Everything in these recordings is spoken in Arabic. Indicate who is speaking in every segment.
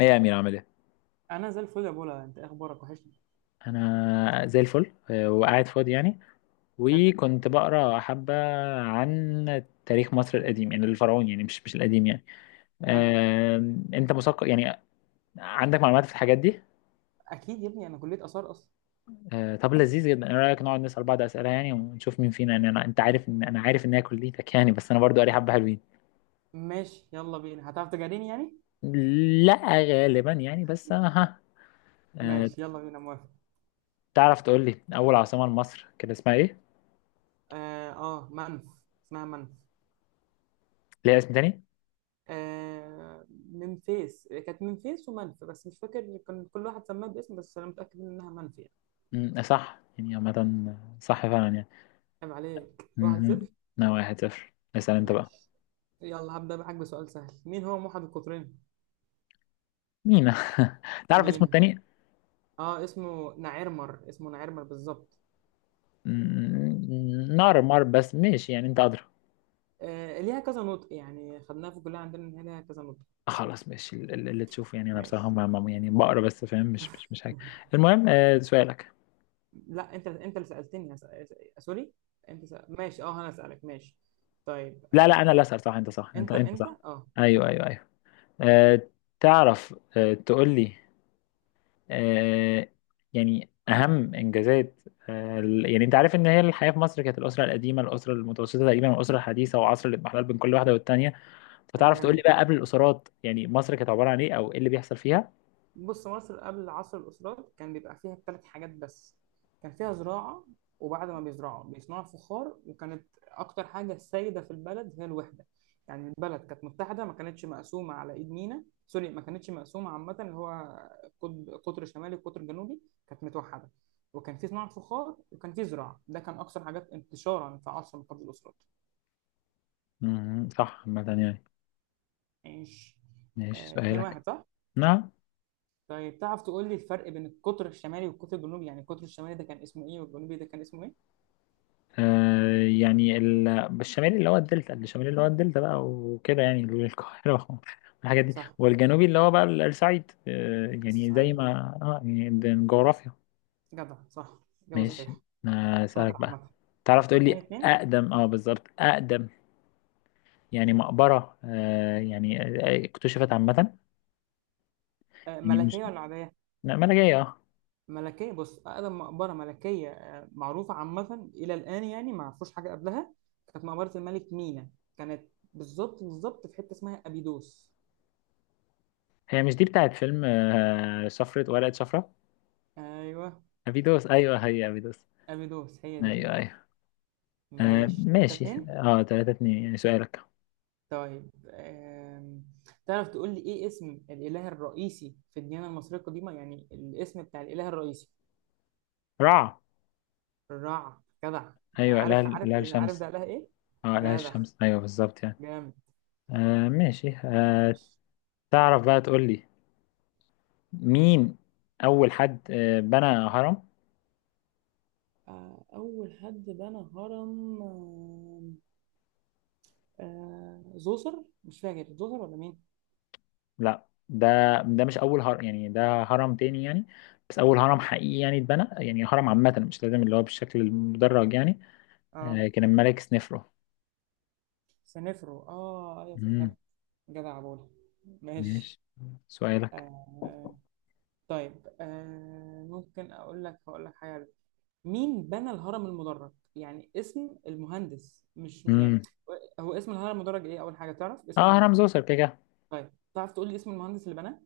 Speaker 1: ايه يا امير، عامل ايه؟
Speaker 2: انا زي الفل يا بولا، انت إيه اخبارك؟ وحشني.
Speaker 1: انا زي الفل، وقاعد فاضي يعني.
Speaker 2: حلو.
Speaker 1: وكنت بقرا حبه عن تاريخ مصر القديم، يعني الفرعوني، يعني مش القديم يعني.
Speaker 2: حلو.
Speaker 1: انت مثقف، يعني عندك معلومات في الحاجات دي؟
Speaker 2: اكيد يا ابني، انا كليه اثار اصلا.
Speaker 1: طب لذيذ جدا. ايه رايك نقعد نسال بعض اسئله يعني، ونشوف مين فينا يعني، انت عارف ان انا عارف ان هي كليتك يعني، بس انا برضو قاري حبه حلوين.
Speaker 2: ماشي يلا بينا، هتعرف تجاريني يعني؟
Speaker 1: لا غالبا يعني، بس ها. آه،
Speaker 2: ماشي يلا بينا، موافق.
Speaker 1: تعرف تقول لي اول عاصمه لمصر كان اسمها ايه؟
Speaker 2: اه, آه منف. اسمها منف.
Speaker 1: ليها اسم تاني؟
Speaker 2: آه منفيس، كانت منفيس ومنف بس مش فاكر كان كل واحد سماه باسم، بس انا متاكد انها منف يعني.
Speaker 1: صح يعني عامه، صح فعلا يعني.
Speaker 2: عيب عليك، واحد
Speaker 1: مهم.
Speaker 2: صفر.
Speaker 1: انا 1-0، اسأل انت بقى.
Speaker 2: ماشي، يلا هبدا معاك بسؤال سهل. مين هو موحد القطرين؟
Speaker 1: مينا. تعرف اسمه
Speaker 2: مين؟
Speaker 1: التاني؟
Speaker 2: اه اسمه نعيرمر، اسمه نعيرمر بالظبط.
Speaker 1: نار مار، بس ماشي يعني، انت ادرى.
Speaker 2: ليها كذا نطق يعني، خدناها في الكلية عندنا إن هي ليها كذا نطق.
Speaker 1: خلاص ماشي، اللي تشوفه يعني. انا
Speaker 2: ماشي.
Speaker 1: بصراحة يعني بقرا بس فاهم مش حاجة.
Speaker 2: مهم.
Speaker 1: المهم، سؤالك.
Speaker 2: لا أنت، أنت اللي سألتني. سوري. ماشي أه، أنا أسألك. ماشي طيب.
Speaker 1: لا لا، انا اللي اسأل. صح انت، صح، انت
Speaker 2: أنت
Speaker 1: انت
Speaker 2: أنت
Speaker 1: صح.
Speaker 2: أه.
Speaker 1: ايوه، ايوه، ايوه. آه تعرف تقول لي آه يعني اهم انجازات. يعني انت عارف ان هي الحياة في مصر، كانت الاسرة القديمة، الاسرة المتوسطة تقريبا، والاسرة الحديثة، وعصر الاضمحلال بين كل واحدة والتانية.
Speaker 2: كلام
Speaker 1: فتعرف تقول لي
Speaker 2: جميل.
Speaker 1: بقى، قبل الاسرات، يعني مصر كانت عباره عن ايه او ايه اللي بيحصل فيها؟
Speaker 2: بص، مصر قبل عصر الأسرات كان بيبقى فيها ثلاث حاجات بس. كان فيها زراعة، وبعد ما بيزرعوا بيصنعوا فخار، وكانت أكتر حاجة سائدة في البلد هي الوحدة. يعني البلد كانت متحدة، ما كانتش مقسومة على إيد مينا، سوري ما كانتش مقسومة، عامة اللي هو قطب، قطر شمالي وقطر جنوبي. كانت متوحدة، وكان في صناعة فخار وكان في زراعة. ده كان أكثر حاجات انتشارا في عصر من قبل الأسرات.
Speaker 1: مم. صح عامة يعني.
Speaker 2: عيش.
Speaker 1: ماشي،
Speaker 2: اتنين
Speaker 1: سؤالك.
Speaker 2: واحد صح؟
Speaker 1: نعم.
Speaker 2: طيب، تعرف تقول لي الفرق بين القطر الشمالي والقطر الجنوبي؟ يعني القطر الشمالي ده كان اسمه ايه، والجنوبي ده كان اسمه ايه؟
Speaker 1: آه يعني ال- الشمالي اللي هو الدلتا، بقى وكده يعني القاهره والحاجات دي،
Speaker 2: صح.
Speaker 1: والجنوبي اللي هو بقى الصعيد،
Speaker 2: بس
Speaker 1: يعني زي
Speaker 2: صحيح.
Speaker 1: ما يعني ده الجغرافيا.
Speaker 2: جدع، صح. إجابة
Speaker 1: ماشي،
Speaker 2: صحيحة.
Speaker 1: اسالك
Speaker 2: شاطر
Speaker 1: بقى.
Speaker 2: عامة.
Speaker 1: تعرف تقول
Speaker 2: اتنين
Speaker 1: لي
Speaker 2: اتنين.
Speaker 1: اقدم، بالظبط اقدم، يعني مقبره، يعني اكتشفت عامه،
Speaker 2: آه،
Speaker 1: يعني
Speaker 2: ملكية
Speaker 1: مش...
Speaker 2: ولا عادية؟
Speaker 1: لا، ملاجئيه اه
Speaker 2: ملكية. بص، أقدم مقبرة ملكية آه معروفة عامة إلى الآن، يعني ما عرفوش حاجة قبلها، كانت مقبرة الملك مينا. كانت بالظبط بالظبط في حتة اسمها أبيدوس.
Speaker 1: هي مش دي بتاعت فيلم، شفرة ورقة شفرة؟
Speaker 2: أيوه.
Speaker 1: أبيدوس؟ أيوه هي أبيدوس.
Speaker 2: أبيدوس هي دي.
Speaker 1: أيوه، أيوه.
Speaker 2: ماشي، تلاتة
Speaker 1: ماشي،
Speaker 2: اتنين.
Speaker 1: 3-2 يعني، سؤالك.
Speaker 2: طيب تعرف تقول لي ايه اسم الاله الرئيسي في الديانه المصريه القديمه؟ يعني الاسم بتاع الاله الرئيسي.
Speaker 1: رع.
Speaker 2: الرع، جدع.
Speaker 1: أيوه، لا
Speaker 2: عارف عارف.
Speaker 1: لا،
Speaker 2: عارف
Speaker 1: الشمس.
Speaker 2: ده اله ايه.
Speaker 1: لا،
Speaker 2: جدع.
Speaker 1: الشمس أيوه بالظبط يعني.
Speaker 2: جامد.
Speaker 1: ماشي.
Speaker 2: ماشي.
Speaker 1: تعرف بقى تقول لي، مين أول حد بنى هرم؟
Speaker 2: اول حد بنى هرم. زوسر، مش فاكر زوسر ولا مين.
Speaker 1: لا، ده ده مش أول هرم يعني، ده هرم تاني يعني. بس أول هرم حقيقي يعني اتبنى يعني، هرم عامة، مش لازم اللي هو بالشكل المدرج يعني.
Speaker 2: اه
Speaker 1: كان الملك سنفرو.
Speaker 2: سنفرو، اه ايوه
Speaker 1: مم.
Speaker 2: افتكرت. جدع بولا. ماشي.
Speaker 1: ماشي، سؤالك.
Speaker 2: آه، طيب ممكن اقول لك، هقول لك حاجه. مين بنى الهرم المدرج؟ يعني اسم المهندس، مش يعني
Speaker 1: امم
Speaker 2: هو اسم الهرم المدرج ايه، اول حاجه تعرف اسمه
Speaker 1: اه
Speaker 2: ايه.
Speaker 1: هرم زوسر كده كده.
Speaker 2: طيب تعرف تقول لي اسم المهندس اللي بناه؟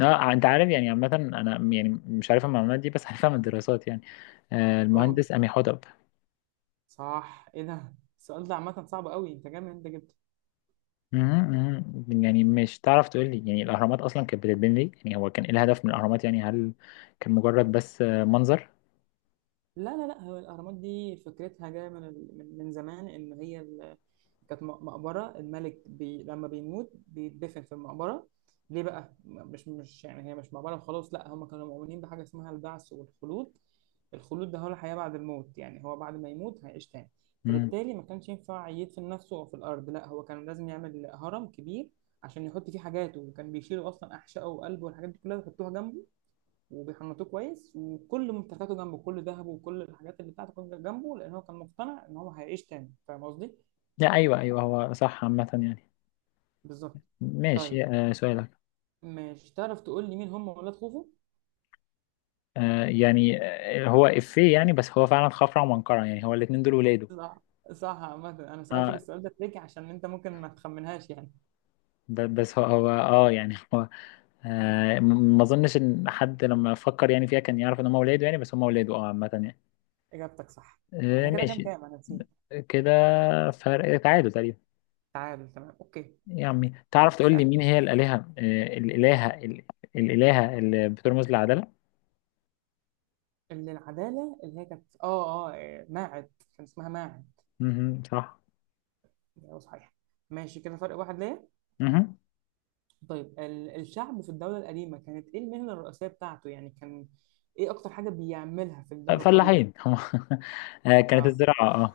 Speaker 1: اه انت عارف يعني، عامة انا يعني مش عارف المعلومات دي بس عارفها من الدراسات يعني.
Speaker 2: اوه.
Speaker 1: المهندس أمي حدب.
Speaker 2: صح، ايه ده؟ السؤال ده عامه صعب قوي، انت جامد انت جدا.
Speaker 1: مهم، مهم. يعني مش تعرف تقول لي يعني، الاهرامات اصلا كانت بتتبني ليه؟ يعني هو كان ايه الهدف من الاهرامات؟ يعني هل كان مجرد بس، منظر؟
Speaker 2: لا لا لا، هو الأهرامات دي فكرتها جاية من من زمان، إن هي ال- كانت مقبرة الملك بي، لما بيموت بيتدفن في المقبرة. ليه بقى؟ مش يعني هي مش مقبرة وخلاص، لا هم كانوا مؤمنين بحاجة اسمها البعث والخلود. الخلود ده هو الحياة بعد الموت، يعني هو بعد ما يموت هيعيش تاني.
Speaker 1: امم
Speaker 2: فبالتالي ما كانش ينفع يدفن نفسه أو في الأرض، لا هو كان لازم يعمل هرم كبير عشان يحط فيه حاجاته. وكان بيشيلوا أصلا أحشائه وقلبه والحاجات دي كلها ويحطوها جنبه، وبيحنطوه كويس، وكل ممتلكاته جنبه، كل ذهبه وكل الحاجات اللي بتاعته كانت جنبه، لان هو كان مقتنع ان هو هيعيش تاني. فاهم قصدي؟
Speaker 1: لا، ايوه ايوه، هو صح عامة يعني.
Speaker 2: بالظبط.
Speaker 1: ماشي،
Speaker 2: طيب،
Speaker 1: سؤالك.
Speaker 2: مش تعرف تقول لي مين هم ولاد خوفو؟
Speaker 1: يعني هو افيه يعني، بس هو فعلا خفرع ومنقرع يعني، هو الاتنين دول ولاده.
Speaker 2: صح. صح عامة، انا سألتك
Speaker 1: اه
Speaker 2: السؤال ده تريكي عشان انت ممكن ما تخمنهاش يعني.
Speaker 1: بس هو يعني. ما اظنش ان حد لما فكر يعني فيها كان يعرف ان هم ولاده يعني، بس هم ولاده عامه يعني.
Speaker 2: اجابتك صح. احنا كده كام
Speaker 1: ماشي
Speaker 2: كام؟ انا نسيت.
Speaker 1: كده، فرق تعادل تقريبا.
Speaker 2: تعادل، تمام، اوكي.
Speaker 1: يا عمي، تعرف تقول لي
Speaker 2: اسألني.
Speaker 1: مين هي الالهه، الالهه اللي بترمز للعداله؟
Speaker 2: اللي العدالة، اللي هي كانت اه اه إيه، ماعد. كان اسمها ماعد.
Speaker 1: مهم، صح.
Speaker 2: ايوه صحيح. ماشي كده، فرق واحد ليا.
Speaker 1: مهم.
Speaker 2: طيب، الشعب في الدولة القديمة كانت إيه المهنة الرئيسية بتاعته؟ يعني كان إيه أكتر حاجة بيعملها في الدولة القديمة؟
Speaker 1: فلاحين هم. كانت
Speaker 2: آه.
Speaker 1: الزراعه اه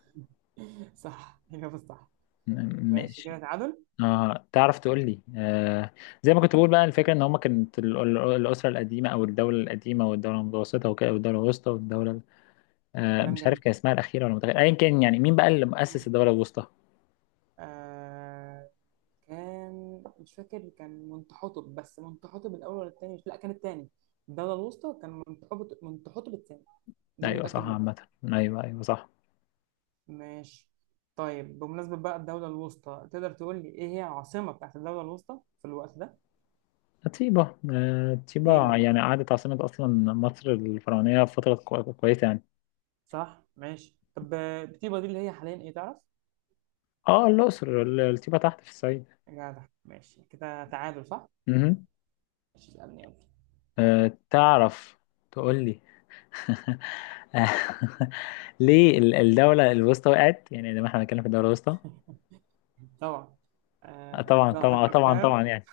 Speaker 2: صح، الإجابة الصح. ماشي كده
Speaker 1: ماشي.
Speaker 2: تعادل.
Speaker 1: اه تعرف
Speaker 2: ماشي.
Speaker 1: تقول لي. زي ما كنت بقول بقى، الفكره ان هم كانت الاسره القديمه او الدوله القديمه، والدوله المتوسطه وكده، والدوله الوسطى، والدوله...
Speaker 2: كلام
Speaker 1: مش عارف
Speaker 2: جميل.
Speaker 1: كان اسمها الأخيرة ولا متأخرة، أيا كان، يعني مين بقى اللي مؤسس
Speaker 2: مم.
Speaker 1: الدولة الوسطى؟
Speaker 2: آه، كان مش فاكر كان منتحوتب، بس منتحوتب الأول ولا التاني، مش لا كان التاني. الدولة الوسطى كان منتحوتب، منتحوتب التاني. دي اللي
Speaker 1: أيوه
Speaker 2: متأكد
Speaker 1: صح
Speaker 2: منها.
Speaker 1: عامة، أيوه أيوه صح.
Speaker 2: ماشي. طيب بمناسبة بقى الدولة الوسطى، تقدر تقول لي إيه هي العاصمة بتاعت الدولة الوسطى في الوقت ده؟
Speaker 1: طيبة،
Speaker 2: إيه
Speaker 1: طيبة
Speaker 2: بقى؟
Speaker 1: يعني قعدت عاصمة أصلا مصر الفرعونية فترة كويسة يعني.
Speaker 2: صح ماشي. طب بتبقى دي اللي هي حاليا ايه، تعرف؟
Speaker 1: الأقصر، طيبة تحت في الصعيد.
Speaker 2: جدع، ماشي كده تعادل صح.
Speaker 1: مهم.
Speaker 2: ماشي، اسألني يلا.
Speaker 1: تعرف تقول لي آه، ليه الدولة الوسطى وقعت؟ يعني لما احنا بنتكلم في الدولة الوسطى.
Speaker 2: طبعا. آه،
Speaker 1: طبعا
Speaker 2: ضعف
Speaker 1: طبعا طبعا
Speaker 2: الحكام.
Speaker 1: طبعا يعني.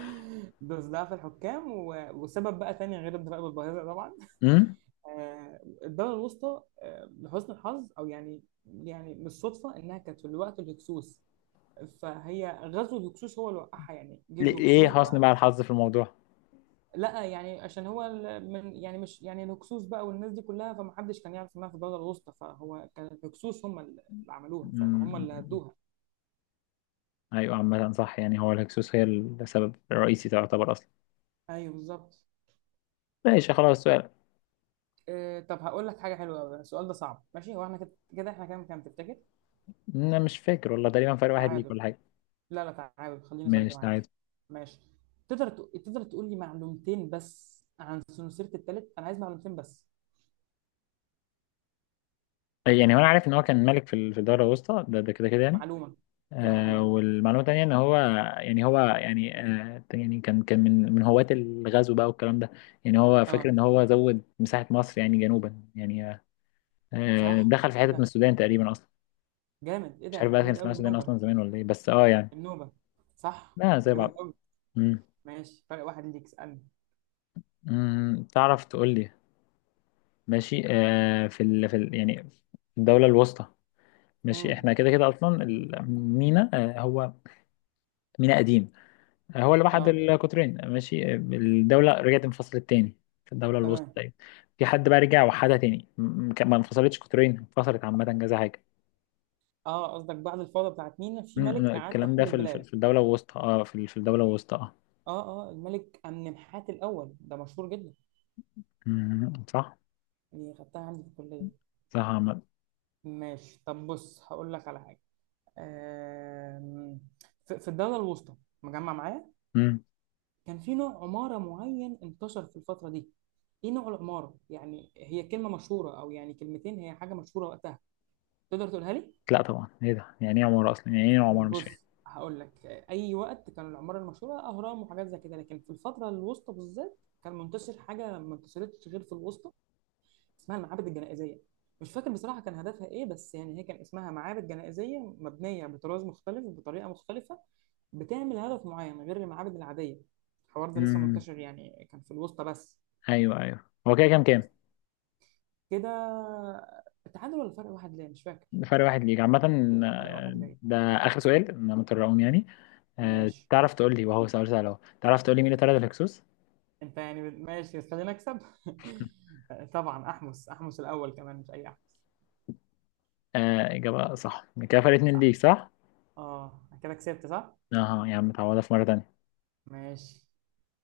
Speaker 2: دوس ضعف الحكام و... وسبب بقى تاني غير الضرائب الباهظة طبعا.
Speaker 1: مم؟
Speaker 2: آه الدولة الوسطى آه لحسن الحظ، او يعني يعني مش صدفة انها كانت في الوقت الهكسوس، فهي غزو الهكسوس هو اللي وقعها. يعني جه
Speaker 1: إيه
Speaker 2: الهكسوس
Speaker 1: حسن
Speaker 2: بقى.
Speaker 1: بقى الحظ في الموضوع؟
Speaker 2: لا يعني عشان هو ال- من، يعني مش يعني الهكسوس بقى والناس دي كلها، فمحدش كان يعرف انها في الدوله الوسطى، فهو كان الهكسوس هم اللي عملوها، فاهم؟ هم اللي
Speaker 1: مم.
Speaker 2: هدوها.
Speaker 1: ايوه عامة صح يعني، هو الهكسوس هي السبب الرئيسي تعتبر اصلا.
Speaker 2: ايوه بالظبط.
Speaker 1: ماشي خلاص، السؤال.
Speaker 2: إيه، طب هقول لك حاجه حلوه قوي، السؤال ده صعب. ماشي، هو احنا كده كده، احنا كام كام تفتكر؟
Speaker 1: انا مش فاكر والله، تقريبا فرق واحد ليك
Speaker 2: تعادل.
Speaker 1: ولا حاجة.
Speaker 2: لا لا، تعادل خليني صريح
Speaker 1: ماشي، تعادل.
Speaker 2: معاك. ماشي. تقدر تقول لي معلومتين بس عن سنسيره التالت؟ انا عايز معلومتين بس.
Speaker 1: يعني هو انا عارف ان هو كان ملك في الدولة الوسطى، ده كده كده يعني.
Speaker 2: معلومه. كده معلومه.
Speaker 1: والمعلومة التانية ان هو يعني هو يعني، يعني كان من هواة الغزو بقى والكلام ده. يعني هو فاكر
Speaker 2: اه
Speaker 1: ان هو زود مساحة مصر يعني جنوبا، يعني.
Speaker 2: صح،
Speaker 1: دخل في
Speaker 2: ايه
Speaker 1: حتة من
Speaker 2: ده
Speaker 1: السودان تقريبا اصلا.
Speaker 2: جامد؟ ايه
Speaker 1: مش عارف
Speaker 2: ده
Speaker 1: بقى كان
Speaker 2: جامد
Speaker 1: اسمها
Speaker 2: قوي؟
Speaker 1: السودان
Speaker 2: النوبه.
Speaker 1: اصلا زمان ولا ايه، بس يعني.
Speaker 2: النوبه. صح
Speaker 1: لا، زي
Speaker 2: جامد
Speaker 1: بعض.
Speaker 2: قوي.
Speaker 1: مم.
Speaker 2: ماشي، فرق واحد ليك. اسألني.
Speaker 1: مم. تعرف تقول لي، ماشي يعني في الدولة الوسطى. ماشي
Speaker 2: امم.
Speaker 1: احنا كده كده، اصلا المينا هو مينا قديم. هو اللي وحد
Speaker 2: اه.
Speaker 1: القطرين. ماشي، الدولة رجعت انفصلت تاني في الدولة الوسطى
Speaker 2: تمام.
Speaker 1: تقريبا. في حد بقى رجع وحدها تاني؟ ما انفصلتش قطرين، انفصلت عامة كذا حاجة.
Speaker 2: اه قصدك بعد الفوضى بتاعت مينا في ملك أعاد
Speaker 1: الكلام ده
Speaker 2: توحيد
Speaker 1: في
Speaker 2: البلاد.
Speaker 1: الدولة الوسطى في الدولة الوسطى اه
Speaker 2: اه اه، الملك أمنمحات الأول ده مشهور جدا.
Speaker 1: صح.
Speaker 2: دي خدتها عندي في الكلية.
Speaker 1: صح عامة.
Speaker 2: ماشي، طب بص هقول لك على حاجة. آم... في الدولة الوسطى، مجمع معايا؟
Speaker 1: م.
Speaker 2: كان في نوع عمارة معين انتشر في الفترة دي، ايه نوع العمارة؟ يعني هي كلمة مشهورة، أو يعني كلمتين، هي حاجة مشهورة وقتها، تقدر تقولها لي؟
Speaker 1: لا طبعا، ايه ده؟ يعني ايه عمارة اصلا؟ يعني ايه عمارة؟ مش فاهم.
Speaker 2: بص هقول لك، اي وقت كان العماره المشهوره اهرام وحاجات زي كده، لكن في الفتره الوسطى بالذات كان منتشر حاجه ما انتشرتش غير في الوسطى، اسمها المعابد الجنائزيه. مش فاكر بصراحه كان هدفها ايه، بس يعني هي كان اسمها معابد جنائزيه مبنيه بطراز مختلف، بطريقه مختلفه، بتعمل هدف معين غير المعابد العاديه. الحوار ده لسه
Speaker 1: م.
Speaker 2: منتشر، يعني كان في الوسطى بس.
Speaker 1: ايوه ايوه، هو كده كام
Speaker 2: بس
Speaker 1: كام؟
Speaker 2: كده، التعادل ولا فرق واحد ليه مش فاكر.
Speaker 1: فرق واحد ليك عامة.
Speaker 2: فرق
Speaker 1: آه،
Speaker 2: واحد ليه.
Speaker 1: ده آخر سؤال، أنا مترقم يعني.
Speaker 2: ماشي.
Speaker 1: تعرف تقول لي، وهو سؤال سهل أهو، تعرف تقول لي مين اللي طرد الهكسوس؟
Speaker 2: انت يعني ماشي بس خلينا نكسب. طبعا احمس، احمس الاول، كمان مش اي احمس.
Speaker 1: إجابة صح، كده فرق اتنين ليك،
Speaker 2: صح.
Speaker 1: صح؟
Speaker 2: اه، أنا كده كسبت صح.
Speaker 1: أها يا عم، تعوضها في مرة تانية.
Speaker 2: ماشي